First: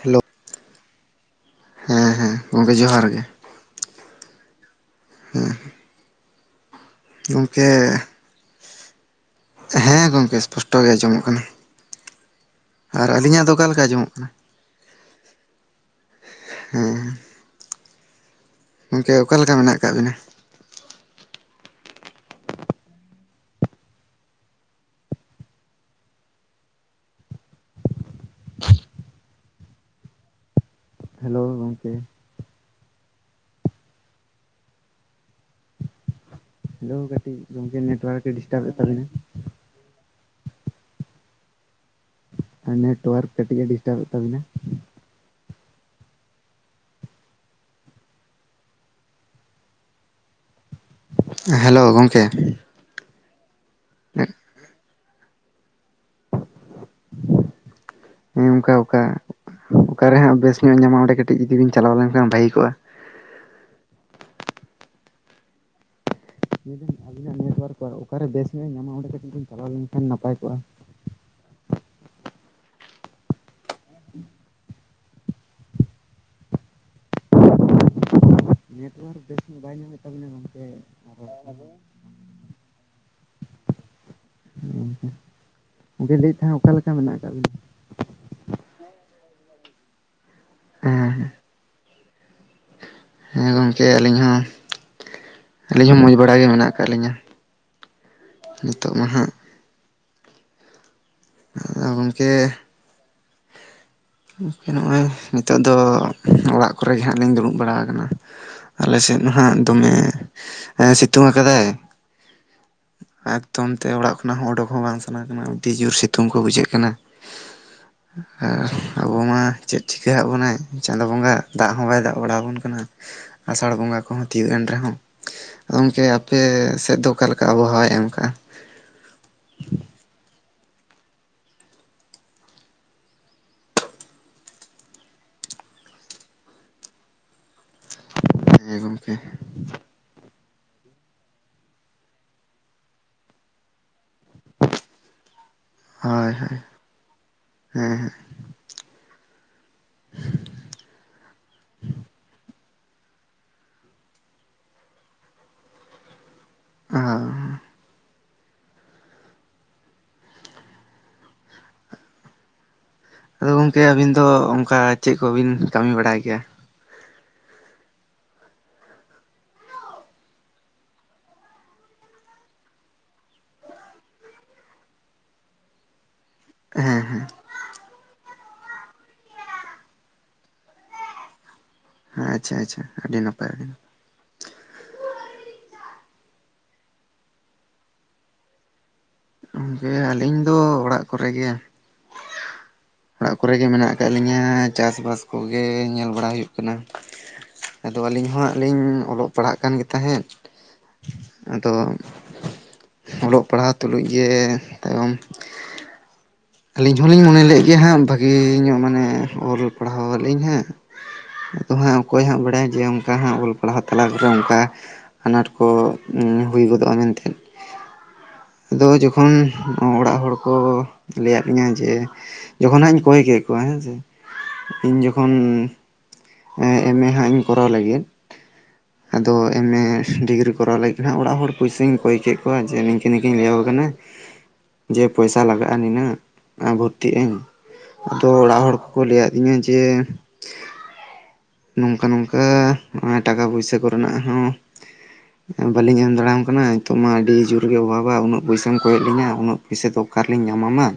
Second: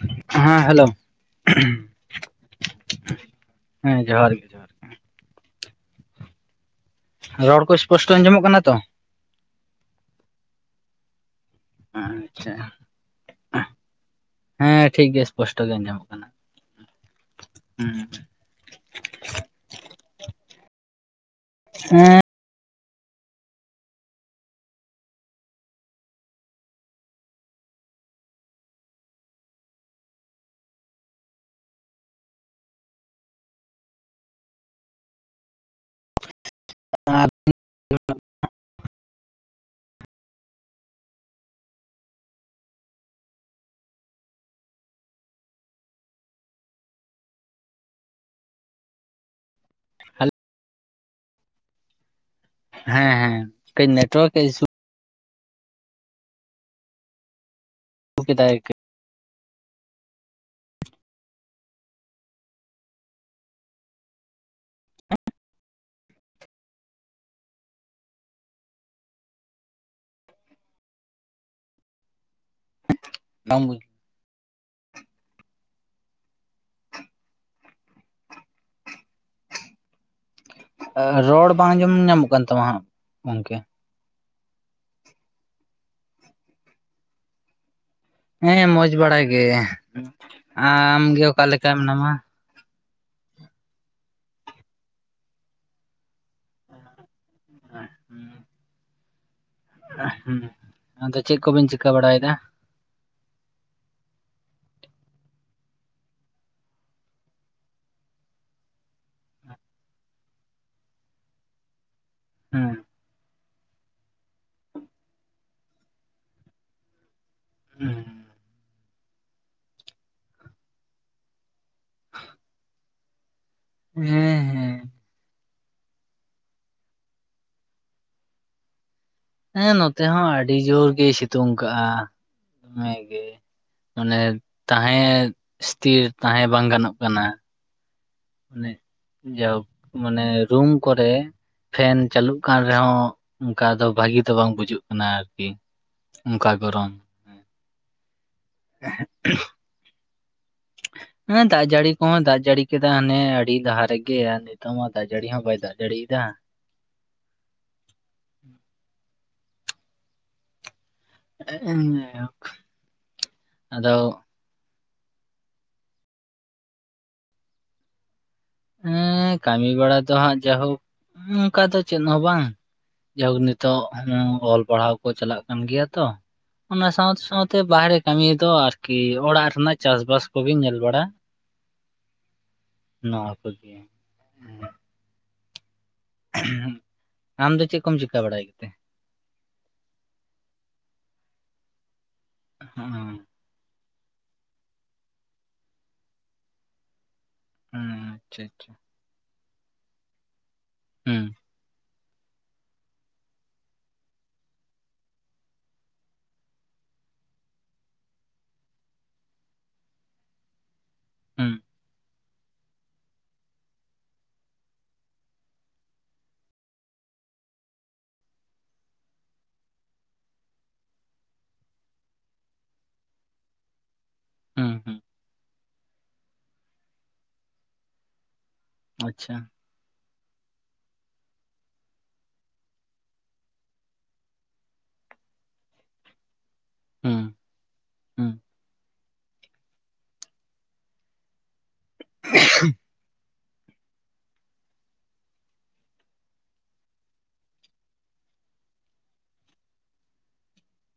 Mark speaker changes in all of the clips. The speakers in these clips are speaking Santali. Speaker 1: ᱦᱮᱞᱳ
Speaker 2: ᱦᱮᱸ ᱦᱮᱞᱳ
Speaker 1: ᱦᱮᱸ ᱦᱮᱸ ᱜᱚᱢᱠᱮ ᱡᱚᱦᱟᱨ ᱜᱮ
Speaker 2: ᱦᱮᱸ ᱡᱚᱦᱟᱨ ᱜᱮ ᱡᱚᱦᱟᱨ ᱜᱮ
Speaker 1: ᱦᱮᱸ
Speaker 2: ᱨᱚᱲ ᱠᱚ ᱥᱯᱚᱥᱴᱚ ᱟᱸᱡᱚᱢᱚᱜ ᱠᱟᱱᱟ ᱛᱚ
Speaker 1: ᱦᱮᱸ ᱜᱚᱢᱠᱮ ᱥᱯᱚᱥᱴᱚ ᱜᱮ ᱟᱸᱡᱚᱢᱚᱜ ᱠᱟᱱᱟ
Speaker 2: ᱟᱪᱪᱷᱟ
Speaker 1: ᱟᱨ ᱟᱹᱞᱤᱧᱟᱜ ᱫᱚ ᱚᱠᱟ ᱞᱮᱠᱟ ᱟᱸᱡᱚᱢᱚᱜ ᱠᱟᱱᱟ
Speaker 2: ᱦᱮᱸ ᱴᱷᱤᱠ ᱜᱮᱭᱟ ᱥᱯᱚᱥᱴᱚ ᱜᱮ ᱟᱸᱡᱚᱢᱚᱜ ᱠᱟᱱᱟ
Speaker 1: ᱦᱮᱸ
Speaker 2: ᱦᱩᱸ
Speaker 1: ᱜᱚᱢᱠᱮ ᱚᱠᱟ ᱞᱮᱠᱟ ᱢᱮᱱᱟᱜ ᱟᱠᱟᱜ ᱵᱤᱱᱟ
Speaker 2: ᱦᱮᱸ
Speaker 1: ᱦᱮᱞᱳ ᱜᱚᱢᱠᱮ ᱦᱮᱞᱳ
Speaker 2: ᱟᱨ
Speaker 1: ᱠᱟᱹᱴᱤᱡ ᱜᱚᱝᱠᱮ ᱱᱮᱴᱣᱟᱨᱠ ᱰᱤᱥᱴᱟᱵᱮᱫ ᱛᱟᱵᱤᱱᱟ ᱟᱨ ᱱᱮᱴᱣᱟᱨᱠ ᱠᱟᱹᱴᱤᱡ ᱮ ᱰᱤᱥᱴᱟᱵ ᱮᱜ ᱛᱟᱵᱤᱱᱟ ᱦᱮᱞᱳ ᱜᱚᱢᱠᱮ
Speaker 2: ᱦᱮᱸ ᱦᱮ ᱠᱟᱹᱴᱤᱡ ᱱᱮᱴᱣᱟᱨᱠ ᱤᱥᱩ
Speaker 1: ᱦᱮᱸ
Speaker 2: ᱠᱮᱫᱟᱭ
Speaker 1: ᱜᱚᱝᱠᱮ ᱚᱠᱟ ᱚᱠᱟ ᱨᱮ ᱦᱟᱸᱜ ᱵᱮᱥ ᱧᱚᱜ ᱧᱟᱢᱟ ᱚᱸᱰᱮ ᱠᱟᱹᱴᱤᱡ ᱡᱩᱫᱤ ᱵᱤᱱ ᱪᱟᱞᱟᱣ ᱞᱮᱱᱠᱷᱟᱱ ᱵᱷᱟᱹᱜᱤ ᱠᱚᱜ-ᱟ ᱢᱮᱱ ᱫᱟᱹᱧ ᱟᱵᱤᱱᱟᱜ ᱱᱮᱴᱣᱟᱨᱠ ᱠᱚ ᱚᱠᱟ ᱨᱮ ᱵᱮᱥ ᱧᱚᱜ ᱧᱟᱢᱟ ᱚᱸᱰᱮ ᱠᱟᱹᱴᱤᱡ ᱵᱤᱱ ᱪᱟᱞᱟᱣ ᱞᱮᱱᱠᱷᱟᱱ ᱱᱟᱯᱟᱭ ᱠᱚᱜ-ᱟ
Speaker 2: ᱵᱟᱝ ᱵᱩᱡ
Speaker 1: ᱱᱮᱴᱣᱟᱨᱠ ᱵᱮᱥ ᱧᱚᱜ ᱵᱟᱭ ᱧᱟᱢᱮᱫ ᱛᱟᱵᱮᱱᱟ ᱜᱚᱝᱠᱮ
Speaker 2: ᱨᱚᱲ ᱵᱟᱝ ᱟᱸᱡᱚᱢ ᱧᱟᱢᱚᱜ ᱠᱟᱱ ᱛᱟᱢᱟ ᱦᱟᱸᱜ ᱜᱚᱝᱠᱮ
Speaker 1: ᱦᱩ ᱜᱚᱝᱠᱮ ᱟᱫᱚ ᱞᱟᱹᱭᱮᱫ ᱛᱟᱦᱮᱱ ᱚᱠᱟ ᱞᱮᱠᱟ ᱢᱮᱱᱟᱜ ᱟᱠᱟᱫ ᱵᱤᱱᱟ
Speaker 2: ᱦᱮᱸ ᱢᱚᱸᱡᱽ ᱵᱟᱲᱟ ᱜᱮ ᱟᱢᱜᱮ
Speaker 1: ᱦᱮᱸ
Speaker 2: ᱚᱠᱟ ᱞᱮᱠᱟ ᱢᱮᱱᱟᱢᱟ
Speaker 1: ᱦᱮᱸ ᱜᱚᱝᱠᱮ ᱟᱹᱞᱤᱧ ᱦᱚᱸ᱾ ᱟᱞᱤᱧ ᱦᱚᱸ ᱵᱟᱲᱟ ᱜᱮ ᱢᱮᱱᱟᱜ ᱟᱠᱟᱫ ᱞᱤᱧᱟᱹ ᱱᱤᱛᱚᱜ ᱢᱟ ᱦᱟᱸᱜ ᱾
Speaker 2: ᱟᱦ ᱦᱩᱸ ᱟᱫᱚ ᱪᱮᱫ ᱠᱚᱵᱮᱱ
Speaker 1: ᱟᱫᱚ
Speaker 2: ᱪᱤᱠᱟᱹ
Speaker 1: ᱜᱚᱝᱠᱮ
Speaker 2: ᱵᱟᱲᱟᱭᱮᱫᱟ ᱾
Speaker 1: ᱜᱚᱢᱠᱮ ᱱᱚᱜᱼᱚᱭ ᱱᱤᱛᱚᱜ ᱫᱚ ᱚᱲᱟᱜ ᱠᱚᱨᱮ ᱜᱮ ᱦᱟᱸᱜ ᱞᱤᱧ ᱫᱩᱲᱩᱵ ᱵᱟᱲᱟ ᱟᱠᱟᱱᱟ ᱾ ᱟᱞᱮ ᱥᱮᱫ ᱢᱟ ᱱᱟᱷᱟᱜ ᱫᱚᱢᱮ ᱥᱤᱛᱩᱝ ᱟᱠᱟᱫᱟᱭ ᱾
Speaker 2: ᱦᱮᱸ
Speaker 1: ᱮᱠᱫᱚᱢ ᱛᱮ ᱚᱲᱟᱜ ᱠᱷᱚᱱᱟᱜ ᱦᱚᱸ ᱚᱰᱳᱠ ᱦᱚᱸ ᱵᱟᱝ ᱥᱟᱱᱟ ᱠᱟᱱᱟ ᱟᱹᱰᱤ ᱡᱳᱨ ᱥᱤᱛᱩᱝ ᱠᱚ ᱵᱩᱡᱷᱟᱹᱜ ᱠᱟᱱᱟ ᱾
Speaker 2: ᱦᱩᱸ᱾
Speaker 1: ᱟᱨ ᱟᱵᱚ ᱢᱟ ᱪᱮᱫ ᱪᱤᱠᱟᱹ ᱟᱜ ᱵᱚᱱᱟᱭ ᱪᱟᱸᱫᱳ ᱵᱚᱸᱜᱟ ᱫᱟᱜ ᱦᱚᱸ ᱵᱟᱭ ᱫᱟᱜ ᱵᱟᱲᱟ ᱟᱵᱚᱱ ᱠᱟᱱᱟ ᱾ ᱟᱥᱟᱲ ᱵᱚᱸᱜᱟ
Speaker 2: ᱦᱮᱸ
Speaker 1: ᱠᱚᱦᱚᱸ ᱾ ᱮᱱ
Speaker 2: ᱦᱮᱸ
Speaker 1: ᱨᱮᱦᱚᱸ ᱟᱫᱚ ᱜᱚᱢᱠᱮ ᱟᱯᱮ ᱥᱮᱫ ᱫᱚ ᱚᱠᱟᱞᱮᱠᱟ ᱟᱵᱚᱦᱟᱣᱟᱭ ᱮᱢ ᱟᱠᱟᱟᱜᱼᱟ?
Speaker 2: ᱦᱮᱸ ᱱᱚᱛᱮ ᱦᱚᱸ ᱟᱹᱰᱤ ᱡᱳᱨ ᱜᱮᱭ ᱥᱤᱛᱩᱝ ᱠᱟᱜᱼᱟ ᱫᱚᱢᱮ ᱜᱮ ᱾ ᱚᱱᱮ ᱛᱟᱦᱮᱸ ᱤᱥᱛᱷᱤᱨ ᱛᱟᱦᱮᱸ ᱵᱟᱝ ᱜᱟᱱᱚᱜ ᱠᱟᱱᱟ ᱾ ᱚᱱᱮ
Speaker 1: ᱦᱮᱸ ᱜᱚᱝᱠᱮ
Speaker 2: ᱡᱟᱣ ᱾ ᱢᱟᱱᱮ ᱨᱩᱢ ᱠᱚᱨᱮ ᱯᱷᱮᱱ ᱪᱟᱹᱞᱩᱜ ᱠᱟᱱ ᱨᱮᱦᱚᱸ ᱚᱱᱠᱟ ᱫᱚ ᱵᱷᱟᱜᱤ ᱵᱟᱝ ᱵᱩᱡᱩᱜ ᱠᱟᱱᱟ ᱟᱨᱠᱤ
Speaker 1: ᱦᱳᱭ
Speaker 2: ᱚᱱᱠᱟ
Speaker 1: ᱦᱳᱭ
Speaker 2: ᱜᱚᱨᱚᱢ ᱦᱮᱸ ᱾ ᱮᱦᱮ ᱩᱦᱩᱸᱜ᱾ ᱦᱮᱸ ᱫᱟᱜ ᱡᱟᱹᱲᱤ ᱠᱚᱦᱚᱸ ᱫᱟᱜ ᱡᱟᱹᱲᱤ ᱠᱮᱫᱟ ᱦᱟᱱᱮ ᱟᱹᱰᱤ ᱞᱟᱦᱟ ᱨᱮᱜᱮ ᱾ ᱱᱤᱛᱚᱜ ᱢᱟ ᱫᱟᱜᱡᱟᱹᱲᱤ ᱦᱚᱸ ᱵᱟᱭ ᱫᱟᱜ ᱡᱟᱹᱲᱤᱮᱫᱟ ᱾
Speaker 1: ᱟᱢ
Speaker 2: [unintelligible]
Speaker 1: ᱟᱫᱚ ᱜᱚᱝᱠᱮ ᱟᱹᱵᱤᱱ ᱫᱚ ᱚᱱᱠᱟ ᱪᱮᱫ ᱠᱚᱵᱤᱱ ᱠᱟᱹᱢᱤ ᱵᱟᱲᱟᱭ ᱜᱮᱭᱟ ᱾
Speaker 2: ᱦᱮᱸ ᱠᱟᱹᱢᱤ ᱵᱟᱲᱟ ᱫᱚ ᱦᱟᱸᱜ ᱡᱟᱭᱦᱳᱠ ᱚᱱᱠᱟ ᱫᱚ ᱪᱮᱫ ᱦᱚᱸ ᱵᱟᱝ ᱾ ᱡᱟᱣ ᱦᱩᱠ ᱱᱤᱛᱚᱜ ᱦᱚᱸ ᱚᱞ ᱯᱟᱲᱦᱟᱣ ᱠᱚ ᱪᱟᱞᱟᱜ ᱠᱟᱱ ᱜᱮᱭᱟ ᱛᱚ, ᱚᱱᱟ
Speaker 1: ᱦᱮᱸ
Speaker 2: ᱥᱟᱶᱛ
Speaker 1: ᱦᱮᱸ
Speaker 2: ᱥᱟᱶᱛ ᱛᱮ ᱛᱮ ᱵᱟᱦᱨᱮ ᱠᱟᱹᱢᱤ ᱫᱚ ᱟᱨᱠᱤ ᱚᱲᱟᱜ ᱨᱮᱱᱟᱜ ᱪᱟᱥᱵᱟᱥ ᱠᱚᱜᱮ ᱧᱮᱞ ᱵᱟᱲᱟ ᱾
Speaker 1: ᱟᱪᱪᱷᱟ ᱟᱪᱪᱷᱟ ᱟᱹᱰᱤ ᱱᱟᱯᱟᱭ ᱟᱹᱰᱤ
Speaker 2: ᱠᱚᱜᱮ
Speaker 1: ᱱᱟᱯᱟᱭ
Speaker 2: ᱟᱢ ᱫᱚ ᱪᱮᱫ ᱠᱚᱢ ᱪᱤᱠᱟᱹ ᱵᱟᱲᱟᱭ ᱜᱮᱛᱮ?
Speaker 1: ᱜᱚᱢᱠᱮ ᱟᱹᱞᱤᱧ ᱫᱚ ᱚᱲᱟᱜ ᱠᱚᱨᱮ ᱜᱮ ᱾
Speaker 2: ᱦᱩᱸ᱾
Speaker 1: ᱚᱲᱟᱜ ᱠᱚᱨᱮ ᱜᱮ ᱢᱮᱱᱟᱜ ᱟᱠᱟᱫ ᱞᱤᱧᱟᱹ ᱪᱟᱥᱼᱵᱟᱥ ᱠᱚᱜᱮ ᱧᱮᱞ ᱵᱟᱲᱟ ᱦᱩᱭᱩᱜ ᱠᱟᱱᱟ ᱾
Speaker 2: ᱦᱩᱸ
Speaker 1: ᱟᱫᱚ ᱟᱹᱞᱤᱧ
Speaker 2: ᱟᱪᱪᱷᱟ
Speaker 1: ᱦᱚᱸᱦᱟᱜ
Speaker 2: ᱟᱪᱪᱷᱟ
Speaker 1: ᱞᱤᱧ ᱚᱞᱚᱜ ᱯᱟᱲᱦᱟᱜ ᱠᱟᱱᱜ ᱛᱟᱦᱮᱸᱫ
Speaker 2: ᱦᱩᱸ
Speaker 1: ᱟᱫᱚ ᱾ ᱚᱞᱚᱜ ᱯᱟᱲᱦᱟᱣ ᱛᱩᱞᱩᱡ ᱜᱮ ᱛᱟᱭᱚᱢ ᱾ ᱟᱹᱞᱤᱧ ᱦᱚᱞᱤᱧ ᱢᱚᱱᱮ ᱞᱮᱫ ᱜᱮᱭᱟ ᱦᱟᱸᱜ ᱵᱷᱟᱹᱜᱤ ᱧᱚᱜ ᱢᱟᱱᱮ ᱚᱞ ᱯᱟᱲᱦᱟᱣ ᱟᱞᱤᱧ ᱦᱟᱸᱜ
Speaker 2: ᱦᱩᱸ
Speaker 1: ᱾ ᱟᱫᱚ ᱦᱟᱸᱜ ᱚᱠᱚᱭ ᱦᱟᱸᱜ ᱵᱟᱲᱟᱭᱟ ᱡᱮ ᱚᱱᱠᱟ ᱦᱟᱸᱜ ᱚᱞ ᱯᱟᱲᱦᱟᱣ ᱛᱟᱞᱟ ᱨᱮ ᱚᱱᱠᱟ ᱾ ᱟᱱᱟᱴ ᱠᱚ ᱦᱩᱭ ᱜᱚᱫᱚᱜᱼᱟ ᱢᱮᱱᱛᱮᱫ ᱾ ᱟᱫᱚ ᱡᱚᱠᱷᱚᱱ ᱚᱲᱟᱜ ᱦᱚᱲ ᱠᱚ ᱞᱟᱹᱭᱟᱜ ᱫᱤᱧᱟᱹ ᱡᱮ ᱾ ᱡᱚᱠᱷᱚᱱ ᱦᱟᱸᱜ ᱤᱧ ᱠᱚᱭ ᱠᱮᱫ ᱠᱚᱣᱟ ᱦᱮᱸᱥᱮ
Speaker 2: ᱦᱩᱸ ᱦᱩᱸ
Speaker 1: ᱤᱧ ᱡᱚᱠᱷᱚᱱ ᱾ ᱮᱢ ᱮ ᱦᱟᱸᱜ ᱤᱧ ᱠᱚᱨᱟᱣ ᱞᱟᱹᱜᱤᱫ ᱟᱫᱚ
Speaker 2: ᱟᱪᱪᱷᱟ
Speaker 1: ᱮᱢ ᱮ ᱾ ᱰᱤᱜᱽᱨᱤ ᱠᱚᱨᱟᱣ ᱞᱟᱹᱜᱤᱫ ᱦᱟᱸᱜ ᱚᱲᱟᱜ ᱦᱚᱲ ᱯᱩᱭᱥᱟᱹᱧ ᱠᱚᱭ ᱠᱮᱫ ᱠᱚᱣᱟ ᱡᱮ ᱱᱤᱝᱠᱟᱹ ᱱᱤᱝᱠᱟᱹᱧ ᱞᱟᱹᱭᱟᱠᱚ ᱠᱟᱱᱟ ᱡᱮ ᱯᱚᱭᱥᱟ ᱞᱟᱜᱟᱜᱼᱟ ᱱᱤᱱᱟᱹᱜ ᱾ ᱟᱸ ᱵᱷᱚᱨᱛᱤᱜᱼ
Speaker 2: ᱦᱩᱸ
Speaker 1: ᱟᱹᱧ ᱟᱫᱚ
Speaker 2: ᱦᱩᱸ
Speaker 1: ᱚᱲᱟᱜ ᱦᱚᱲ ᱠᱚᱠᱚ ᱞᱟᱹᱭ ᱟᱫᱤᱧᱟ ᱡᱮ ᱾ ᱱᱚᱝᱠᱟ ᱱᱚᱝᱠᱟ ᱦᱟᱜ ᱴᱟᱠᱟ ᱯᱚᱭᱥᱟᱹ ᱠᱚᱨᱮᱱᱟᱜ ᱦᱚᱸ᱾ ᱵᱟᱹᱞᱤᱧ ᱮᱢ ᱫᱟᱲᱮᱭᱟᱢ ᱠᱟᱱᱟ ᱱᱤᱛᱚᱜ ᱢᱟ ᱟᱹᱰᱤ ᱡᱩᱨ ᱜᱮ ᱚᱵᱷᱟᱵᱟ ᱩᱱᱟᱹᱜ ᱯᱚᱭᱥᱟᱢ ᱠᱚᱭᱮᱜ ᱞᱤᱧᱟ ᱩᱱᱟᱹᱜ ᱾ ᱯᱚᱭᱥᱟᱹ ᱫᱚ ᱚᱠᱟᱨ ᱨᱮᱞᱤᱧ ᱧᱟᱢᱟᱢᱟ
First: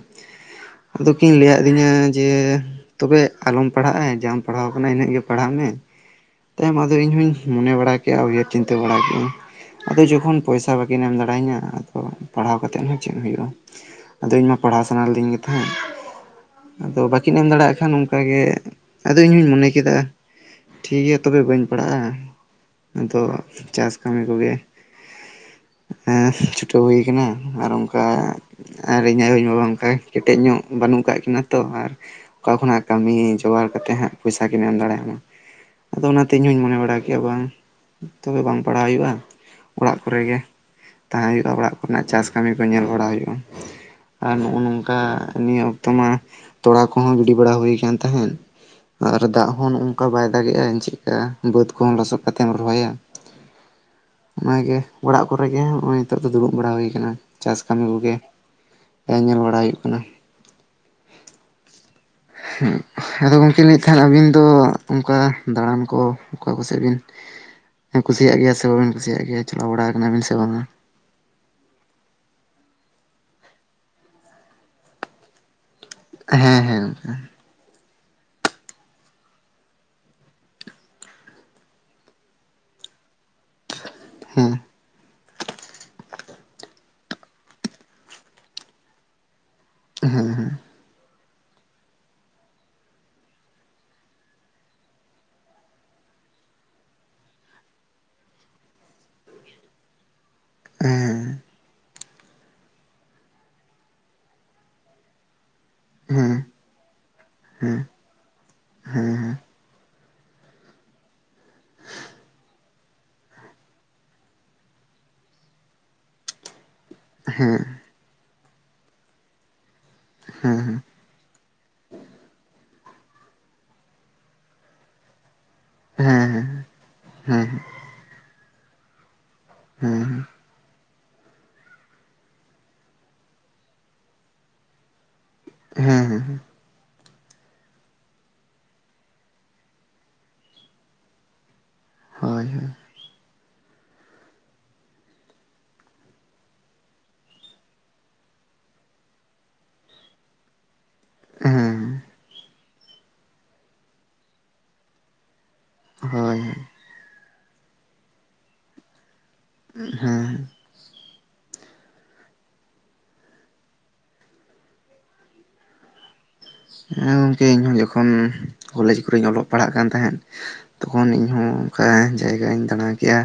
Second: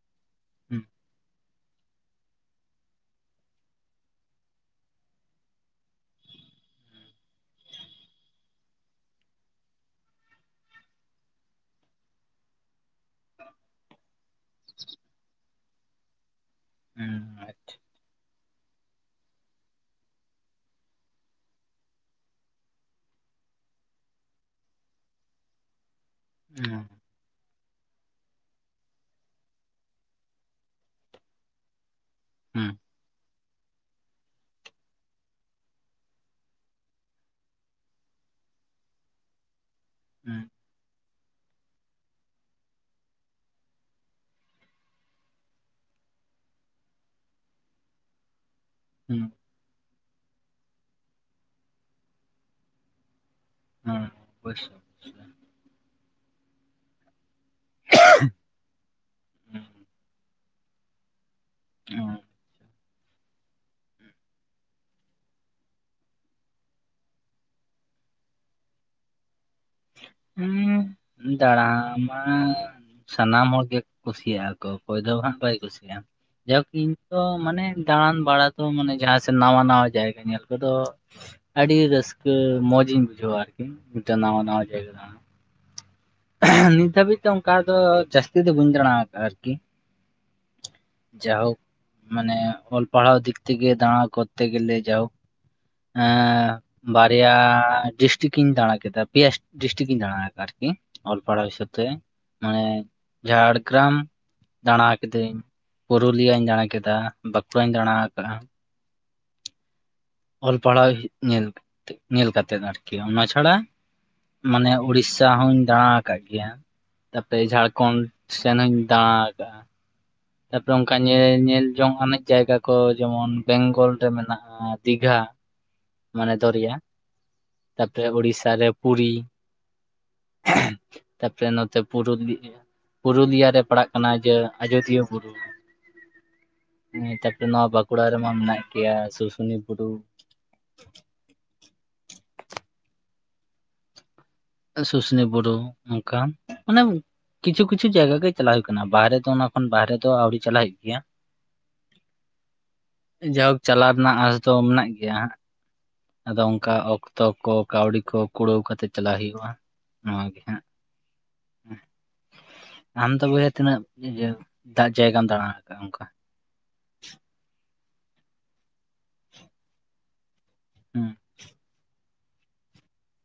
Speaker 2: ᱦᱩᱸ
Speaker 1: ᱟᱫᱚ ᱠᱤᱱ ᱞᱟᱹᱭᱟᱜ ᱫᱤᱧᱟ ᱡᱮ ᱾ ᱛᱚᱵᱮ ᱟᱞᱚᱢ ᱯᱟᱲᱦᱟᱜᱼᱟ ᱡᱟᱢ ᱯᱟᱲᱦᱟᱣ ᱠᱟᱱᱟ ᱤᱱᱟᱹᱜ ᱜᱮ ᱯᱟᱲᱦᱟᱜ ᱢᱮ ᱾ ᱛᱟᱭᱚᱢ ᱟᱫᱚ ᱤᱧᱦᱩᱧ ᱢᱚᱱᱮ ᱵᱟᱲᱟ ᱠᱮᱜ ᱼ ᱟ ᱩᱭᱦᱟᱹᱨ ᱪᱤᱱᱛᱟᱹ ᱵᱟᱲᱟ ᱠᱮᱜ ᱟᱹᱧ ᱾ ᱟᱫᱚ ᱡᱚᱠᱷᱚᱱ ᱯᱚᱭᱥᱟ ᱵᱟᱹᱠᱤᱱ ᱮᱢ ᱫᱟᱲᱮᱭᱟᱹᱧᱟᱹ ᱟᱫᱚ ᱯᱟᱲᱦᱟᱣ ᱠᱟᱛᱮᱫ ᱦᱚᱸ ᱪᱮᱫ ᱦᱩᱭᱩᱜᱼᱟ ᱾ ᱟᱫᱚ ᱤᱧ ᱢᱟ ᱯᱟᱲᱦᱟᱣ ᱥᱟᱱᱟ ᱞᱤᱫᱤᱧ ᱜᱮ ᱛᱟᱦᱮᱸᱫ ᱾ ᱟᱫᱚ
Speaker 2: ᱦᱩᱸ
Speaker 1: ᱵᱟᱹᱠᱤᱱ ᱮᱢ
Speaker 2: ᱦᱩᱸ
Speaker 1: ᱫᱟᱲᱮᱭᱟᱜ ᱠᱷᱟᱱ ᱚᱱᱠᱟᱜᱮ ᱟᱫᱚ ᱤᱧᱦᱚᱸᱧ ᱢᱚᱱᱮ ᱠᱮᱫᱟ ᱾ ᱴᱷᱤᱠ ᱜᱮᱭᱟ ᱛᱚᱵᱮ ᱵᱟᱹᱧ ᱯᱟᱲᱦᱟᱜᱼᱟ ᱟᱫᱚ ᱪᱟᱥ ᱠᱟᱹᱢᱤ ᱠᱚᱜᱮ ᱾ ᱦᱮᱸ ᱪᱷᱩᱴᱟᱹᱣ ᱦᱩᱭ ᱠᱟᱱᱟ ᱟᱨ ᱚᱱᱠᱟ ᱟᱨ ᱤᱧ ᱟᱭᱳ ᱵᱟᱵᱟ ᱚᱱᱠᱟ ᱠᱮᱴᱮᱡ ᱧᱚᱜ ᱵᱟᱹᱱᱩᱜ ᱠᱟᱜ ᱠᱤᱱᱟ ᱛᱚ ᱟᱨ ᱚᱠᱟ
Speaker 2: ᱦᱩᱸ
Speaker 1: ᱠᱷᱚᱱᱟᱜ ᱠᱟᱹᱢᱤ ᱡᱚᱜᱟᱲ ᱠᱟᱛᱮᱫ ᱦᱟᱸᱜ ᱯᱚᱭᱥᱟ ᱠᱤᱱ ᱮᱢ ᱫᱟᱲᱮᱭᱟ ᱟᱫᱚ ᱚᱱᱟᱛᱮ ᱤᱧᱦᱚᱸ ᱢᱚᱱᱮ ᱵᱟᱲᱟ ᱠᱮᱭᱟ ᱵᱟᱝ ᱛᱚᱵᱮ ᱵᱟᱝ ᱯᱟᱲᱦᱟᱣ ᱦᱩᱭᱩᱜ-ᱟ ᱚᱲᱟᱜ ᱠᱚᱨᱮ ᱜᱮ
Speaker 2: ᱦᱩᱸ
Speaker 1: ᱛᱟᱦᱮᱸ ᱦᱩᱭᱩᱜ-ᱟ ᱚᱲᱟᱜ ᱠᱚᱨᱮᱱᱟᱜ ᱪᱟᱥ ᱠᱟᱹᱢᱤ ᱠᱚ ᱧᱮᱞ ᱵᱟᱲᱟ ᱦᱩᱭᱩᱜ-ᱟ ᱟᱨ ᱱᱚᱜ-ᱚ ᱱᱚᱝᱠᱟ ᱱᱤᱭᱟᱹ ᱚᱠᱛᱚ ᱢᱟ ᱛᱚᱞᱟ ᱠᱚᱦᱚᱸ ᱜᱤᱰᱤ ᱵᱟᱲᱟ ᱦᱩᱭ ᱟᱠᱟᱱ ᱛᱟᱦᱮᱸᱱ ᱟᱨ
Speaker 2: ᱦᱩᱸ
Speaker 1: ᱫᱟᱜ ᱦᱚᱸ ᱱᱚᱝᱠᱟ ᱵᱟᱭ ᱫᱟᱜᱮᱜ-ᱟ ᱪᱮᱫᱠᱟ ᱵᱟᱹᱫᱽ ᱠᱚᱦᱚᱸ ᱞᱚᱥᱚᱫ ᱠᱟᱛᱮᱢ ᱨᱚᱦᱚᱭᱟ
Speaker 2: ᱦᱩᱸ
Speaker 1: ᱚᱱᱟᱜᱮ
Speaker 2: ᱚᱵᱚᱥᱥᱳᱭ
Speaker 1: ᱚᱲᱟᱜ
Speaker 2: ᱚᱵᱚᱥᱥᱳᱭ
Speaker 1: ᱠᱚᱨᱮ ᱜᱮ ᱦᱚᱸᱜ-ᱚᱭ ᱱᱤᱛᱳᱜ ᱫᱚ ᱫᱩᱲᱩᱵ ᱵᱟᱲᱟ ᱦᱩᱭ ᱟᱠᱟᱱᱟ ᱪᱟᱥ ᱠᱟᱹᱢᱤ ᱠᱚᱜᱮ ᱧᱮᱞ ᱵᱟᱲᱟ
Speaker 2: ᱦᱩᱸ
Speaker 1: ᱦᱩᱭᱩᱜ ᱠᱟᱱᱟ
Speaker 2: ᱚ
Speaker 1: ᱟᱫᱚ ᱜᱚᱢᱠᱮ ᱞᱟᱹᱭᱮᱫ ᱛᱟᱦᱮᱱᱟ ᱟᱹᱵᱤᱱ ᱫᱚ ᱚᱱᱠᱟ ᱫᱟᱬᱟᱱ ᱠᱚ ᱚᱠᱟ ᱠᱚᱥᱮᱫ ᱵᱤᱱ ᱠᱩᱥᱤᱭᱟᱜ ᱜᱮᱭᱟ ᱥᱮ ᱵᱟᱵᱤᱱ ᱠᱩᱥᱤᱭᱟᱜ ᱜᱮᱭᱟ ᱪᱟᱞᱟᱣ ᱵᱟᱲᱟ ᱠᱟᱱᱟᱵᱤᱱ ᱥᱮ ᱵᱟᱝᱟ
Speaker 2: ᱦᱩᱸ ᱫᱟᱬᱟ ᱢᱟ ᱥᱟᱱᱟᱢ ᱦᱚᱲ ᱜᱮ ᱠᱩᱥᱤᱭᱟᱜ-ᱟ ᱠᱚ ᱚᱠᱚᱭ ᱫᱚ ᱦᱟᱸᱜ ᱵᱟᱭ ᱠᱩᱥᱤᱭᱟᱜ-ᱟ ᱜᱮᱭᱟᱢ
Speaker 1: ᱦᱮᱸ
Speaker 2: ᱡᱟᱭᱦᱳᱠ
Speaker 1: ᱦᱮᱸ
Speaker 2: ᱤᱧ ᱛᱚ ᱢᱟᱱᱮ ᱫᱟᱬᱟᱱ ᱵᱟᱲᱟ ᱛᱚ ᱢᱟᱱᱮ ᱡᱟᱦᱟᱸ ᱥᱮᱫ ᱱᱟᱣᱟ ᱱᱟᱣᱟ ᱡᱟᱭᱜᱟ ᱧᱮᱞ ᱠᱚᱫᱚ ᱟᱹᱰᱤ ᱨᱟᱹᱥᱠᱟᱹ ᱢᱚᱸᱡᱤᱧ ᱵᱩᱡᱷᱟᱹᱣᱟ ᱟᱨᱠᱤ ᱢᱤᱫᱴᱟᱝ ᱱᱟᱣᱟ
Speaker 1: ᱦᱮᱸ
Speaker 2: ᱱᱟᱣᱟ ᱡᱟᱭᱜᱟ ᱱᱤᱛ ᱫᱷᱟᱹᱵᱤᱡᱛᱮ ᱚᱱᱠᱟ ᱫᱚ ᱡᱟᱹᱥᱛᱤ ᱫᱚ ᱵᱟᱹᱧ ᱫᱟᱲᱟ ᱟᱠᱟᱫᱟ ᱟᱨᱠᱤ
Speaker 1: ᱦᱮᱸ ᱦᱮᱸ
Speaker 2: ᱡᱟᱭᱦᱳᱠ ᱢᱟᱱᱮ ᱚᱞ ᱯᱟᱲᱦᱟᱣ ᱫᱤᱠ ᱛᱮ ᱫᱟᱬᱟ ᱠᱚᱛᱮ ᱜᱮᱞᱮ ᱡᱟᱭᱦᱳᱠ ᱵᱟᱨᱭᱟ ᱰᱤᱥᱴᱤᱠ ᱤᱧ ᱫᱟᱬᱟ ᱠᱮᱫᱟ ᱯᱮᱭᱟ ᱰᱤᱥᱴᱤᱠ ᱤᱧ ᱫᱟᱬᱟ ᱟᱨᱠᱤ ᱚᱞ
Speaker 1: ᱦᱮᱸ
Speaker 2: ᱯᱟᱲᱦᱟᱣ ᱵᱤᱥᱚᱭ ᱛᱮ ᱢᱟᱱᱮ ᱡᱷᱟᱲᱜᱨᱟᱢ ᱫᱟᱬᱟ ᱠᱟᱹᱫᱟᱹᱧ
Speaker 1: ᱦᱮᱸ
Speaker 2: ᱯᱩᱨᱩᱞᱤᱭᱟᱹᱧ ᱫᱟᱬᱟ ᱠᱮᱫᱟ ᱵᱟᱸᱠᱩᱲᱟᱧ
Speaker 1: ᱦᱮᱸ
Speaker 2: ᱫᱟᱬᱟ ᱠᱟᱜ-ᱟ
Speaker 1: ᱦᱮᱸ
Speaker 2: ᱚᱞ ᱯᱟᱲᱦᱟᱣ ᱧᱮᱞ ᱧᱮᱞ ᱠᱟᱛᱮᱜ ᱟᱨᱠᱤ ᱚᱱᱟ ᱪᱷᱟᱲᱟ ᱢᱟᱱᱮ ᱩᱲᱤᱥᱥᱟ ᱦᱚᱧ ᱫᱟᱬᱟ ᱟᱠᱟᱫ ᱜᱮᱭᱟ ᱛᱟᱯᱚᱨᱮ
Speaker 1: ᱦᱮᱸ
Speaker 2: ᱡᱷᱟᱲᱠᱷᱚᱱᱰ ᱥᱮᱱ ᱦᱚᱧ ᱫᱟᱬᱟ ᱟᱠᱟᱟᱜ-ᱟ ᱛᱟᱯᱚᱨᱮ
Speaker 1: ᱦᱮᱸ
Speaker 2: ᱚᱱᱠᱟ ᱧᱮᱞ ᱧᱮᱞ ᱡᱚᱝ ᱟᱱᱮᱡ ᱡᱟᱭᱜᱟ ᱠᱚ ᱡᱮᱢᱚᱱ ᱵᱮᱝᱜᱚᱞ ᱨᱮ ᱢᱮᱱᱟᱜ-ᱟ ᱫᱤᱜᱷᱟ ᱢᱟᱱᱮ
Speaker 1: ᱦᱮᱸ
Speaker 2: ᱫᱚᱨᱭᱟ
Speaker 1: ᱦᱮᱸ
Speaker 2: ᱛᱟᱨᱯᱚᱨᱮ ᱩᱲᱤᱥᱥᱟ ᱨᱮ ᱯᱩᱨᱤ,
Speaker 1: ᱦᱩᱸ
Speaker 2: ᱛᱟᱯᱚᱨᱮ ᱱᱚᱛᱮ ᱯᱩᱨᱩᱞᱤᱭᱟᱹ ᱯᱩᱨᱩᱞᱤᱭᱟ ᱨᱮ ᱯᱟᱲᱟᱜ ᱠᱟᱱᱟ ᱡᱮ ᱟᱡᱚᱫᱤᱭᱟᱹ ᱵᱩᱨᱩ ᱾
Speaker 1: ᱦᱩᱸ ᱦᱩᱸ
Speaker 2: ᱦᱮᱸ ᱛᱟᱯᱚᱨᱮ ᱱᱚᱣᱟ ᱵᱟᱸᱠᱩᱲᱟ ᱨᱮᱢᱟ ᱢᱮᱱᱟᱜ ᱜᱮᱭᱟ ᱥᱩᱥᱩᱱᱤᱭᱟᱹ ᱵᱩᱨᱩ
Speaker 1: ᱦᱳᱭ ᱦᱳᱭ
Speaker 2: ᱥᱩᱥᱱᱤ ᱵᱩᱨᱩ ᱱᱚᱝᱠᱟ ᱢᱟᱱᱮ ᱠᱤᱪᱷᱩ ᱠᱤᱪᱷᱩ ᱡᱟᱭᱜᱟ ᱜᱮ ᱪᱟᱞᱟᱣ ᱦᱩᱭᱩᱜ ᱠᱟᱱᱟ ᱵᱟᱦᱨᱮ ᱫᱚ ᱚᱱᱟ ᱠᱷᱚᱱ ᱵᱟᱦᱨᱮ ᱫᱚ ᱟᱹᱣᱨᱤ ᱪᱟᱞᱟᱜ ᱦᱩᱭᱩᱜ ᱜᱮᱭᱟ
Speaker 1: ᱦᱮᱸ
Speaker 2: ᱡᱟᱭᱦᱳᱠ ᱪᱟᱞᱟᱜ ᱨᱮᱱᱟᱜ ᱟᱸᱥ ᱫᱚ ᱢᱮᱱᱟᱜ ᱜᱮᱭᱟ ᱦᱟᱸᱜ
Speaker 1: ᱦᱳᱭ
Speaker 2: ᱟᱫᱚ ᱚᱱᱠᱟ ᱚᱠᱛᱚ ᱡᱚᱛᱚ ᱠᱚ ᱠᱟᱹᱣᱰᱤ ᱠᱚ ᱠᱩᱲᱟᱹᱣ ᱠᱟᱛᱮ ᱪᱟᱞᱟᱜ ᱦᱩᱭᱩᱜ-ᱟ ᱱᱚᱣᱟ ᱜᱮ
Speaker 1: ᱦᱮᱸ
Speaker 2: ᱦᱟᱸᱜ ᱟᱢ ᱫᱚ ᱵᱚᱭᱦᱟ ᱛᱤᱱᱟᱹᱜ ᱤᱭᱟᱹ ᱫᱟᱜ ᱡᱟᱭᱜᱟᱢ ᱫᱟᱲᱟ ᱟᱠᱟᱜ-ᱟ ᱚᱱᱠᱟ
Speaker 1: ᱦᱮᱸ ᱜᱚᱢᱠᱮ ᱤᱧᱦᱚᱸ ᱡᱚᱠᱷᱚᱱ ᱠᱚᱞᱮᱡᱽ ᱠᱚᱨᱮᱧ ᱚᱞᱚᱜ ᱯᱟᱲᱦᱟᱜ ᱠᱟᱱ ᱛᱟᱦᱮᱸᱫ ᱛᱚᱠᱷᱚᱱ
Speaker 2: ᱦᱮᱸ
Speaker 1: ᱤᱧᱦᱚᱸ ᱚᱱᱠᱟ ᱡᱟᱭᱜᱟᱧ ᱫᱟᱬᱟ ᱠᱮᱜ-ᱟ